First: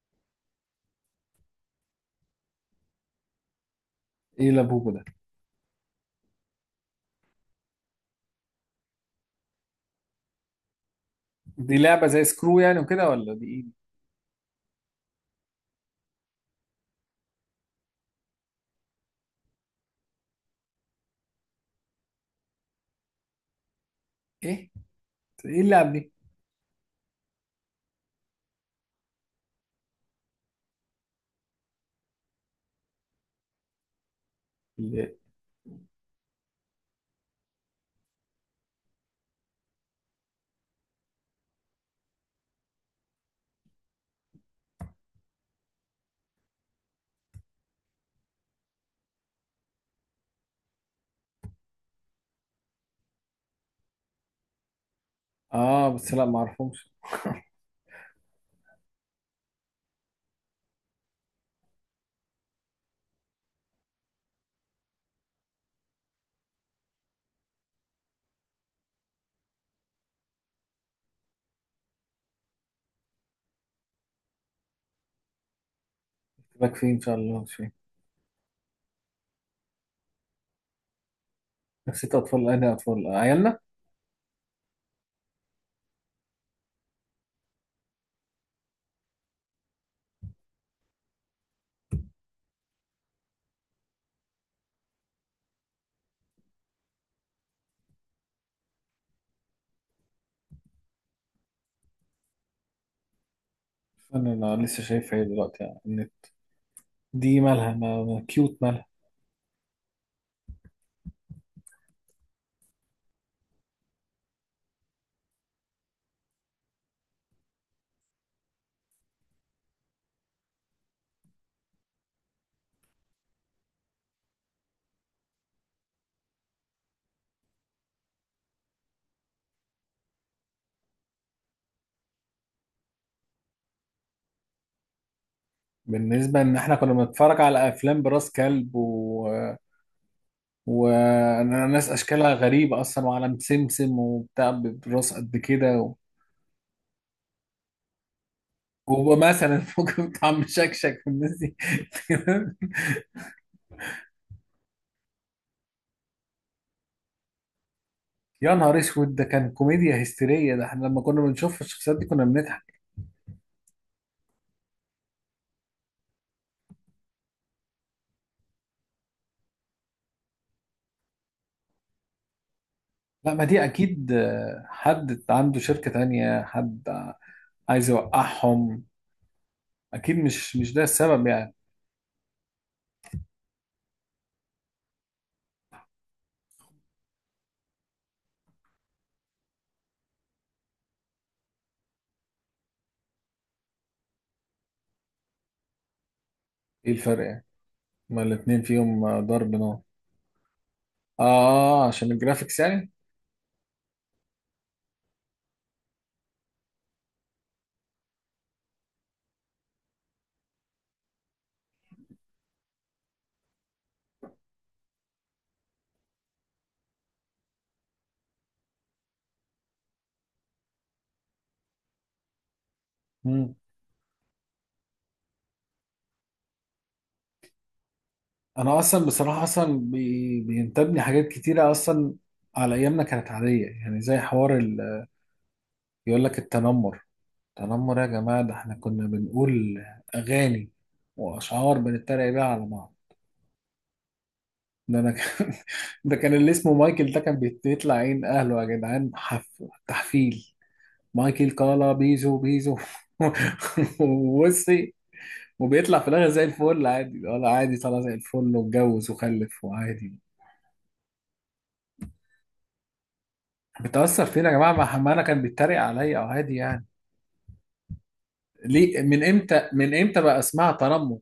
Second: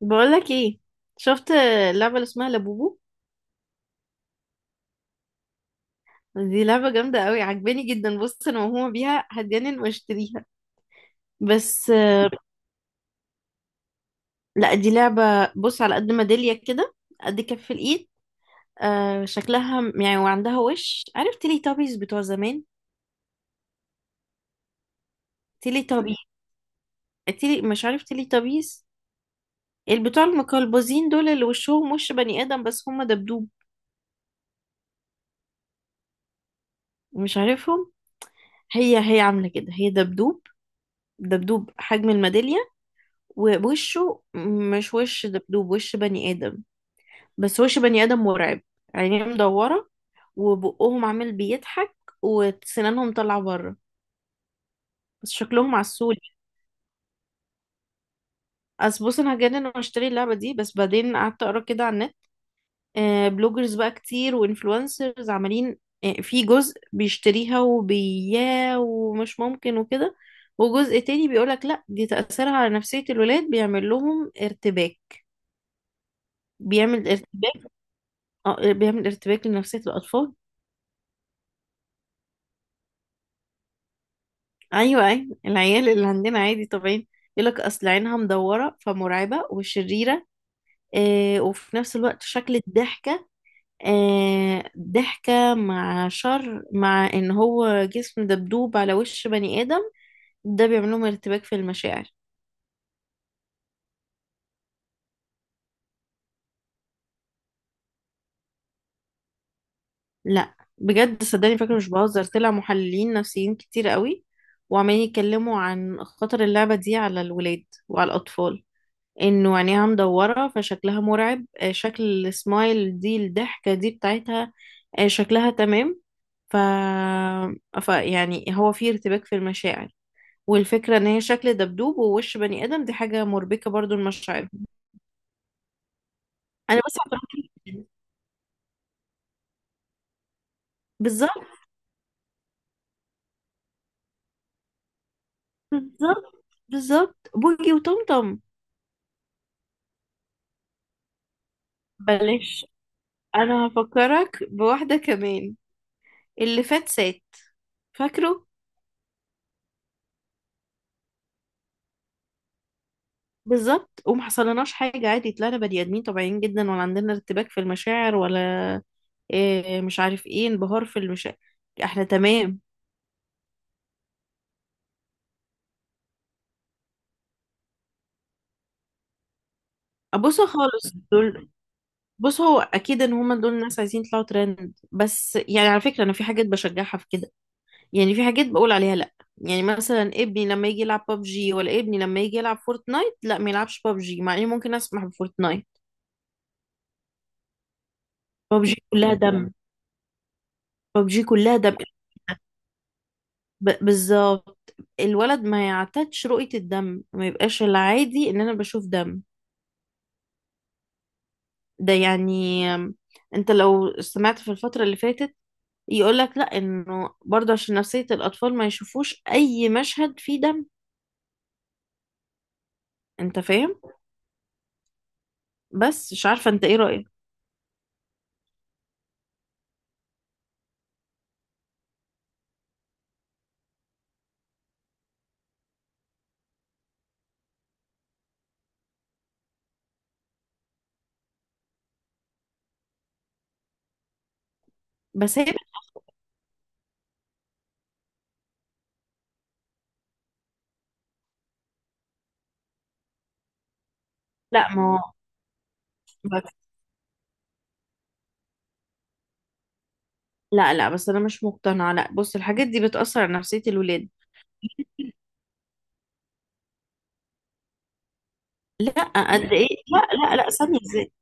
بقولك ايه؟ شفت اللعبة اللي اسمها لابوبو؟ ايه لابوبو ده؟ دي لعبة جامدة قوي، عجباني جدا. بص، انا موهومة بيها، هتجنن واشتريها. دي بس لعبة زي سكرو يعني وكده ولا دي لا، دي لعبة. بص، على قد ميدالية كده، قد كف الايد. آه شكلها يعني، وعندها وش. عارف تيلي تابيز بتوع زمان؟ ايه ايه؟ ايه تيلي اللعبة دي؟ تابي، تيلي، مش عارف تيلي تابيز، البتوع المقلبزين دول اللي وشهم وش بني ادم بس هم دبدوب. اللي- مش عارفهم؟ هي هي عاملة كده، هي دبدوب. دبدوب حجم الميدالية، ووشه مش وش دبدوب، وش بني آدم. بس وش بني آدم مرعب، عينيه مدورة، وبقهم عامل بيضحك وسنانهم طالعة بره، بس شكلهم اه بس عسول. لا ما اعرفهمش. أصل بص، أنا هجنن وأشتري اللعبة دي. بس بعدين قعدت أقرأ كده على النت. بلوجرز بقى كتير، وإنفلونسرز عمالين. في جزء بيشتريها وبياه ومش ممكن وكده، وجزء تاني بيقولك لأ، دي تأثيرها على نفسية الولاد، بيعمل لهم ارتباك. بك فين ان بيعمل شاء الله مش فين. ارتباك، اه بيعمل ارتباك لنفسية الأطفال. نسيت اطفال، انا اطفال عيالنا. ايوه ايوه، العيال اللي عندنا عادي طبيعي. يقولك اصل عينها مدوره فمرعبه وشريره. آه وفي نفس الوقت شكل الضحكه، آه ضحكه مع شر، مع ان هو جسم دبدوب على وش بني ادم، ده بيعمل لهم ارتباك في المشاعر. انا لسه شايفها دلوقتي، يعني إن دي مالها؟ ما كيوت، مالها؟ لا بجد، صدقني، فاكره مش بهزر، طلع محللين نفسيين كتير قوي، وعمالين يتكلموا عن خطر اللعبه دي على الولاد وعلى الاطفال. انه عينيها مدورة فشكلها مرعب. شكل السمايل دي، الضحكة دي بتاعتها، شكلها تمام. ف... ف يعني هو في ارتباك في المشاعر، والفكرة ان هي شكل دبدوب ووش بني ادم، دي حاجة مربكة برضو لمشاعرهم. بالنسبة ان احنا انا كنا بس اعترضت بنتفرج على جداً. افلام براس كلب، و بالظبط، وناس اشكالها غريبه اصلا، وعلم سمسم وبتاع براس قد كده بالظبط، بالظبط، بوجي وطمطم. ومثلا ممكن طعم شكشك في الناس دي. بلاش، انا هفكرك بواحدة كمان، اللي فات سات، فاكره؟ يا نهار اسود، ده كان كوميديا هستيريه، ده احنا لما كنا بنشوف الشخصيات دي كنا بنضحك. بالظبط، وما حصلناش حاجة، عادي طلعنا بني آدمين طبيعيين جدا، ولا عندنا ارتباك في المشاعر ولا إيه، مش عارف ايه، انبهار في المشاعر، احنا تمام. لا، ما دي اكيد حد عنده شركه تانية، حد عايز يوقعهم. اكيد بصوا مش ده خالص السبب دول. يعني. بص، هو اكيد ان هما دول الناس عايزين يطلعوا ترند. بس يعني على فكرة، انا في حاجات بشجعها في كده، يعني في حاجات بقول عليها لا. يعني مثلا ابني لما يجي يلعب ببجي، ولا ابني لما يجي يلعب فورتنايت، لا ما يلعبش ببجي، مع اني ممكن اسمح بفورتنايت. ايه الفرق يعني؟ ما الاتنين ببجي فيهم كلها ضرب دم، نار. ببجي كلها دم. اه، عشان الجرافيكس بالظبط. الولد ما يعتادش رؤية الدم، ما يبقاش العادي ان انا بشوف دم. ده يعني انت لو سمعت في الفترة اللي فاتت، يقولك لا انه برضه عشان نفسية الاطفال ما يشوفوش اي مشهد فيه دم. انت يعني. فاهم؟ بس مش عارفة انت ايه رأيك. انا اصلا بصراحه، اصلا بينتابني حاجات كتيره اصلا على ايامنا كانت عاديه، يعني زي حوار يقول لك التنمر. التنمر يا جماعه، ده احنا كنا بنقول اغاني واشعار بنتريق بيها على بعض. ده انا بس هي، كان ده كان اللي اسمه مايكل، ده كان بيطلع عين اهله يا جدعان، تحفيل. مايكل كالا بيزو بيزو. لا وبصي، ما هو، وبيطلع في الاخر زي بس- الفل عادي. ولا عادي؟ طلع زي الفل واتجوز وخلف وعادي. لا لا، بس انا مش مقتنعة. لا بص، الحاجات دي بتأثر على نفسية الولاد. بتأثر فينا يا جماعة؟ ما حمانا كان بيتريق عليا أو هادي يعني. ليه لا من قد ايه، إمتى؟ من لا إمتى لا بقى لا، اسمها ثانية، تنمر؟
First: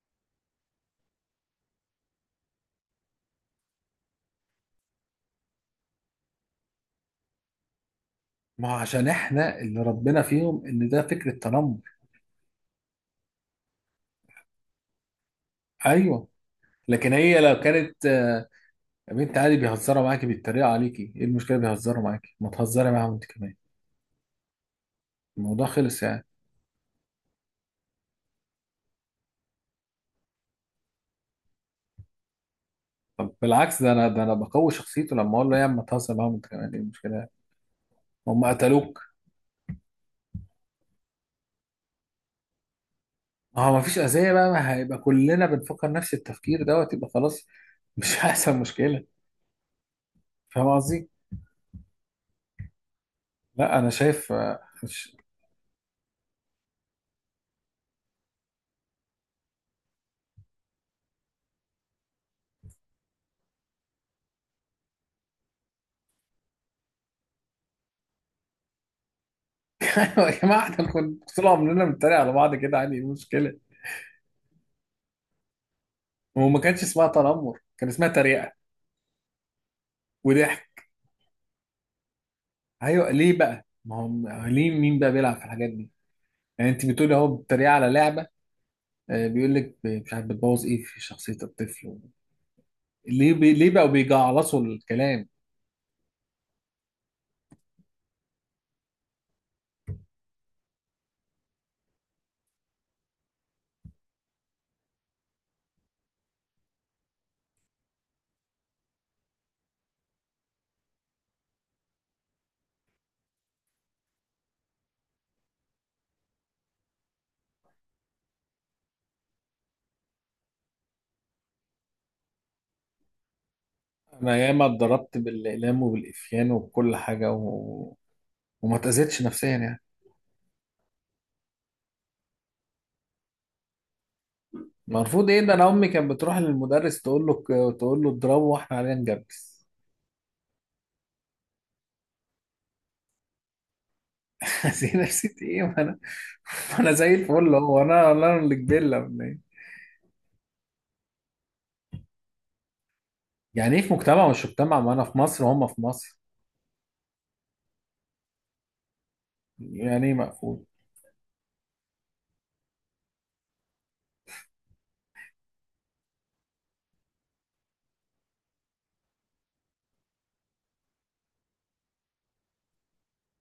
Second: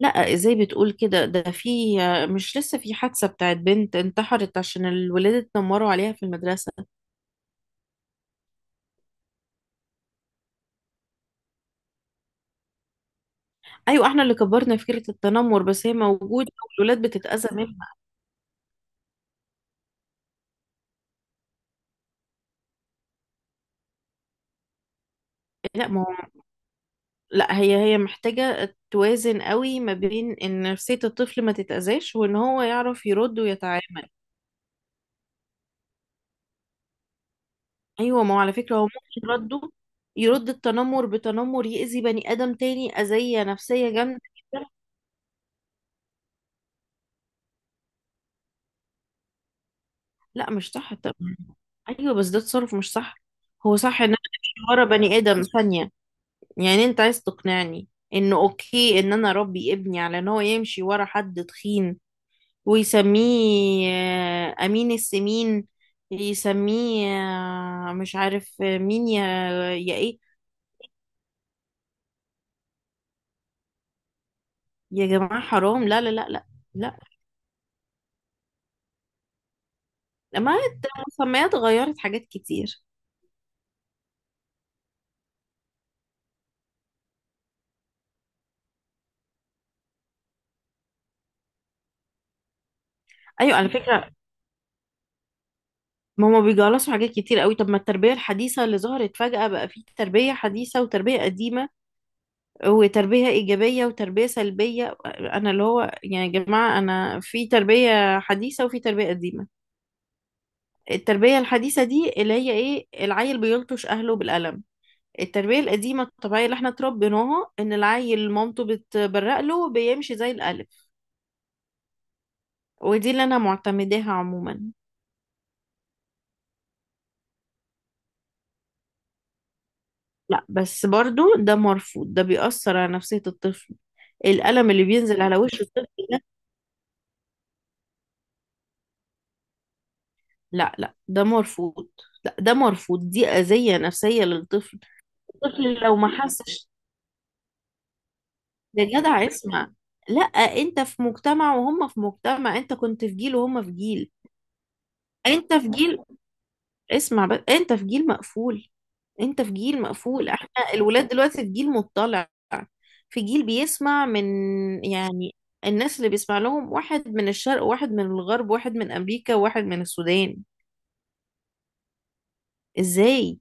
لا ازاي بتقول كده؟ ده في، مش لسه في حادثة بتاعت بنت انتحرت عشان الولاد اتنمروا عليها في المدرسة؟ ما هو عشان إحنا اللي ربنا فيهم إن ده فكرة تنمر. ايوه احنا اللي كبرنا فكرة التنمر، بس هي أيوه. موجودة والولاد لكن هي بتتأذى لو منها. كانت يا بنت عادي، بيهزروا معاكي، بيتريقوا عليكي، إيه المشكلة؟ بيهزروا معاكي، ما تهزري معاهم أنت كمان. الموضوع لا ما خلص يعني. هو، لا، هي هي محتاجة توازن قوي ما بين ان نفسية الطفل ما تتأذاش، وان هو يعرف طب يرد بالعكس، ده أنا ويتعامل. ده أنا بقوي شخصيته لما أقول له يا عم تهزر معاهم أنت كمان، إيه المشكلة؟ ايوه، ما هو هم على فكرة هو قتلوك؟ ممكن رده يرد التنمر بتنمر، يأذي بني آدم تاني أذية ما هو ما نفسية فيش جامدة أذية بقى، جدا. ما هيبقى كلنا بنفكر نفس التفكير دوت، يبقى خلاص. مش هيحصل مشكلة. لا فاهم مش صح قصدي؟ طبعا. ايوه بس ده تصرف مش صح. هو لا انا صح ان انا شايف امشي آه، ورا مش... بني ادم ثانيه؟ يعني انت عايز تقنعني انه اوكي ان انا اربي ابني على ان هو يمشي ورا حد تخين ويسميه امين السمين، يسميه مش عارف مين، يا يا ايه؟ يا جماعه، احنا كنا طول عمرنا بنتريق على بعض كده عادي، ايه المشكله؟ يا جماعه حرام، لا لا لا لا هو ما كانش لا. اسمها تنمر، كان اسمها تريقه لما وضحك. المسميات غيرت حاجات كتير. ايوه ليه بقى؟ ما هو ليه مين بقى بيلعب في الحاجات دي؟ يعني انت بتقولي اهو بتتريق على لعبه، بيقول لك مش عارف بتبوظ ايه في شخصيه الطفل. ليه ايوه على ليه بقوا فكره، بيجعلصوا الكلام؟ ما هما بيجلصوا حاجات كتير قوي. طب ما التربيه الحديثه اللي ظهرت فجاه، بقى في تربيه حديثه وتربيه قديمه، وتربية إيجابية وتربية سلبية. أنا اللي هو يعني يا جماعة، أنا في تربية حديثة وفي تربية قديمة. التربية الحديثة دي اللي هي إيه؟ العيل بيلطش أهله بالقلم. التربية القديمة الطبيعية اللي احنا اتربيناها، إن العيل مامته بتبرق له بيمشي زي الألف، ودي اللي أنا معتمداها انا ياما عموما. اتضربت بالاقلام وبالافيان وبكل حاجه وما اتاذيتش نفسيا يعني. لا بس برضو ده مرفوض، ده بيأثر على نفسية الطفل، القلم اللي بينزل المفروض على ايه؟ ده وش انا الطفل امي كانت ده. بتروح للمدرس تقول له، تقول له اضربه، واحنا علينا نجبس. لا لا، ده مرفوض. لا ده مرفوض، دي أذية نفسية للطفل. هذه نفسي ايه؟ الطفل ما لو انا، ما حسش، ما انا زي الفل. هو انا اللي كبيرة يا ولا جدع ايه؟ اسمع. لا، انت في مجتمع وهم في مجتمع، انت كنت في جيل وهم في يعني ايه في جيل. مجتمع مش مجتمع؟ ما انا في مصر انت وهم في في جيل، مصر. اسمع بس، انت في جيل مقفول، انت في جيل يعني ايه مقفول، احنا مقفول؟ الولاد دلوقتي في جيل مطلع، في جيل بيسمع من، يعني الناس اللي بيسمع لهم، واحد من الشرق واحد من الغرب واحد من امريكا واحد من السودان. ازاي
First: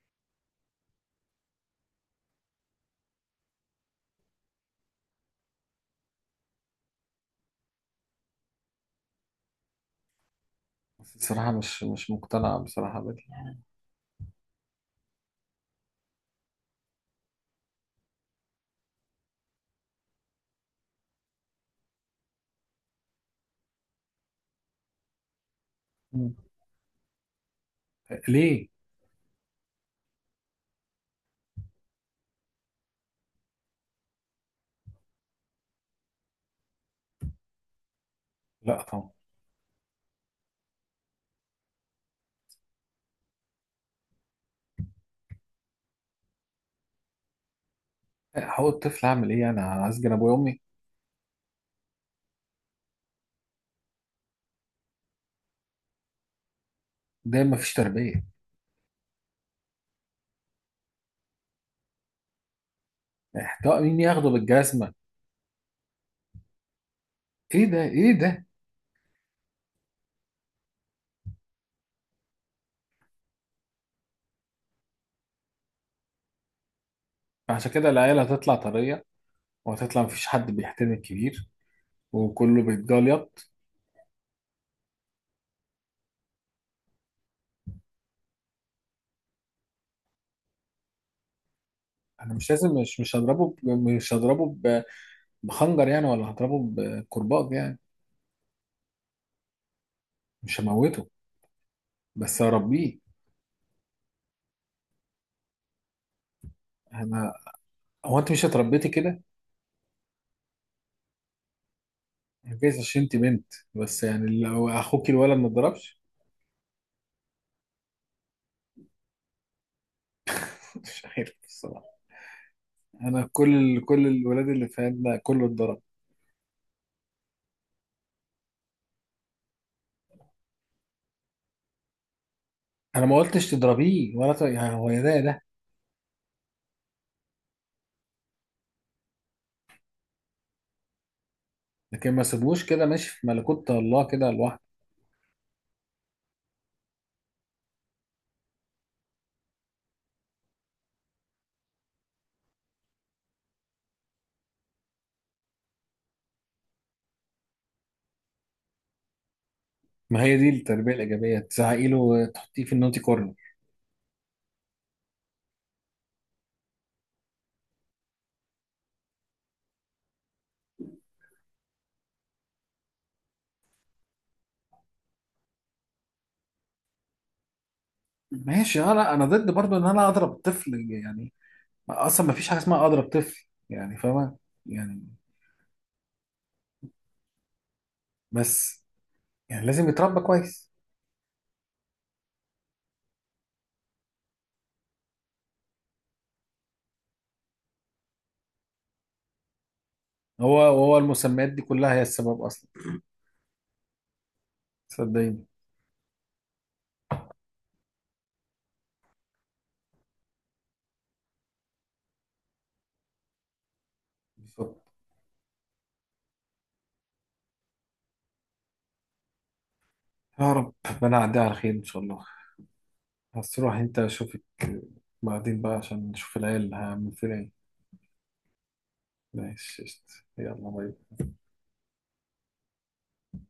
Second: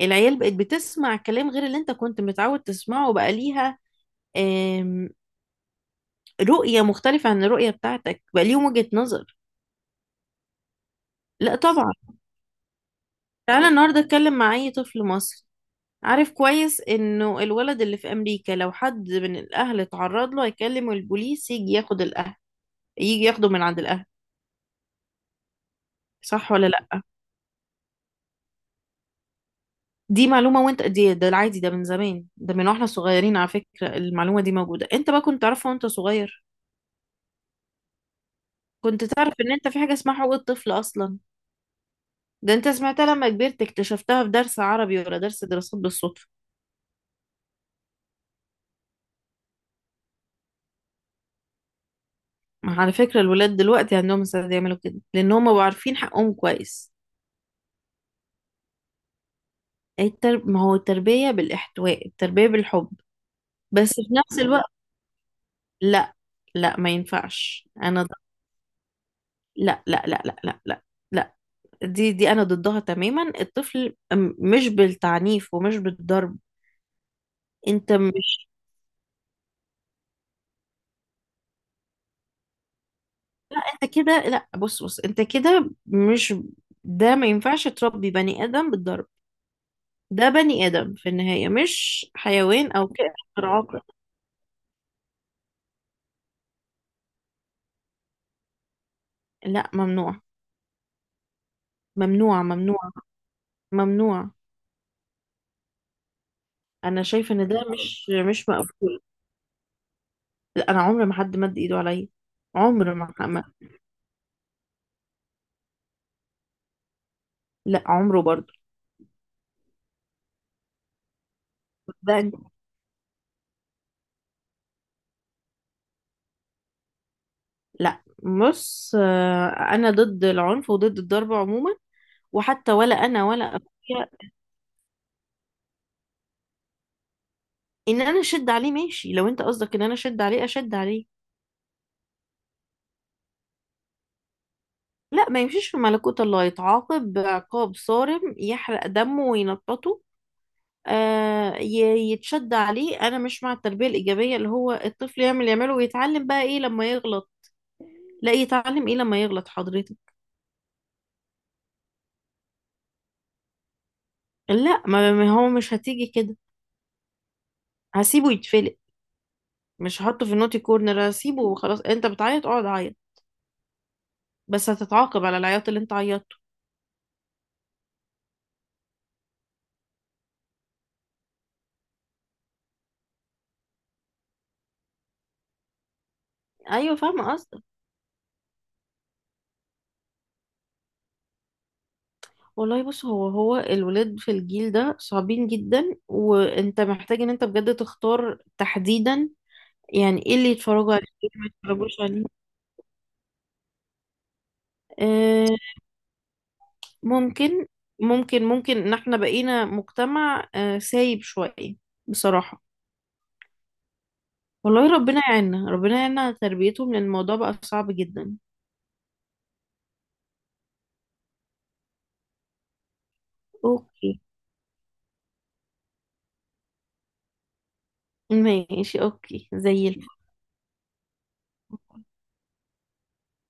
العيال بقت بتسمع كلام غير اللي انت كنت متعود تسمعه؟ بقى ليها رؤية مختلفة عن الرؤية بتاعتك، بقى ليهم وجهة نظر. بصراحة لا مش طبعا. مش مقتنع بصراحة بدي. تعالى النهاردة اتكلم مع أي طفل مصري. عارف كويس انه الولد اللي في امريكا لو حد من الاهل اتعرض له، هيكلم البوليس يجي ياخد الاهل، يجي ياخده من عند الاهل. مم. صح ولا لا؟ ليه؟ دي معلومة، وانت دي، ده العادي، ده من زمان، ده من واحنا صغيرين، على فكرة المعلومة دي موجودة. انت بقى كنت تعرفها وانت صغير؟ لا كنت طبعا. تعرف ان انت في حاجة اسمها حقوق الطفل اصلا؟ ده انت سمعتها لما كبرت، اكتشفتها في درس عربي ولا درس دراسات بالصدفة. هو الطفل اعمل ايه؟ انا هسجن ابويا وامي؟ على فكرة الولاد دلوقتي عندهم استعداد يعملوا كده، لأن هم بقوا عارفين حقهم كويس. ده مفيش تربية. ما هو التربية بالإحتواء، التربية بالحب. احتواء؟ بس مين في ياخده نفس الوقت، بالجزمة؟ لا، لا ما ايه ينفعش، ده؟ أنا ايه ده؟ لا لا لا لا لا لا. لا دي دي أنا ضدها تماما. الطفل مش بالتعنيف ومش بالضرب. عشان كده أنت العيال مش، هتطلع طرية، وهتطلع مفيش حد بيحترم الكبير، وكله بيتجليط. أنت كده، لا بص بص، أنت كده مش، ده ما ينفعش تربي بني آدم بالضرب. ده بني آدم في النهاية، مش انا مش حيوان لازم، أو مش كائن مش غير هضربه عاقل. مش هضربه بخنجر يعني، ولا هضربه بكرباج يعني. لا ممنوع، مش هموته، بس ممنوع ممنوع هربيه. ممنوع. انا انا، شايفه ان ده مش هو انت مش مش اتربيتي مقبول. كده؟ لا انا عمري ما حد مد ايده عليا. أنا جايز عمر عشان ما انت بنت. بس يعني لو اخوك الولد ما اتضربش؟ لا عمره برضه. مش عارف الصراحه. ده انا كل الولاد اللي في عندنا كله اتضرب. لا بص، انا ضد العنف وضد الضرب عموما، وحتى ولا انا ما انا ولا قلتش تضربيه اخويا. ولا ت... يعني هو يا ده يا ده. ان انا اشد عليه ماشي، لو انت قصدك ان انا اشد عليه، اشد عليه. لكن ما سيبوش كده ماشي في ملكوت الله كده لوحده. لا ما يمشيش في ملكوت الله، يتعاقب عقاب صارم، يحرق دمه وينططه. يتشد عليه. انا مش مع التربيه الايجابيه اللي هو الطفل يعمل يعمله، ويتعلم بقى ايه لما يغلط؟ لا يتعلم ايه لما يغلط حضرتك؟ ما هي دي التربيه الايجابيه، تزعقي له، تحطيه في النوتي كورنر. لا، ما ما هو مش هتيجي كده، هسيبه يتفلق. مش هحطه في النوتي كورنر، هسيبه وخلاص. انت بتعيط؟ اقعد عيط، بس هتتعاقب على العياط اللي انت عيطته. ماشي، انا ضد برضه ان انا اضرب الطفل يعني، اصلا ما فيش حاجه اسمها اضرب طفل، يعني فاهمه يعني؟ ايوه فاهمه قصدك. بس يعني لازم يتربى كويس. والله بص، هو هو الولاد في الجيل ده صعبين جدا، وانت محتاج ان انت بجد تختار تحديدا يعني ايه اللي هو يتفرجوا هو عليه، ايه اللي ما المسميات دي كلها يتفرجوش هي عليه. السبب اصلا، صدقيني. آه، ممكن، ممكن ممكن ان احنا بقينا مجتمع سايب شوية، بصراحة. بالظبط. والله ربنا يعيننا، ربنا يعيننا على تربيتهم، لان الموضوع بقى صعب جدا. يا رب ربنا يعديها على خير ان شاء الله. بس روح انت اوكي، اشوفك بعدين بقى، عشان نشوف العيال هعمل فيها ايه. ماشي اوكي ماشي زي قشطة. الفل. يلا باي.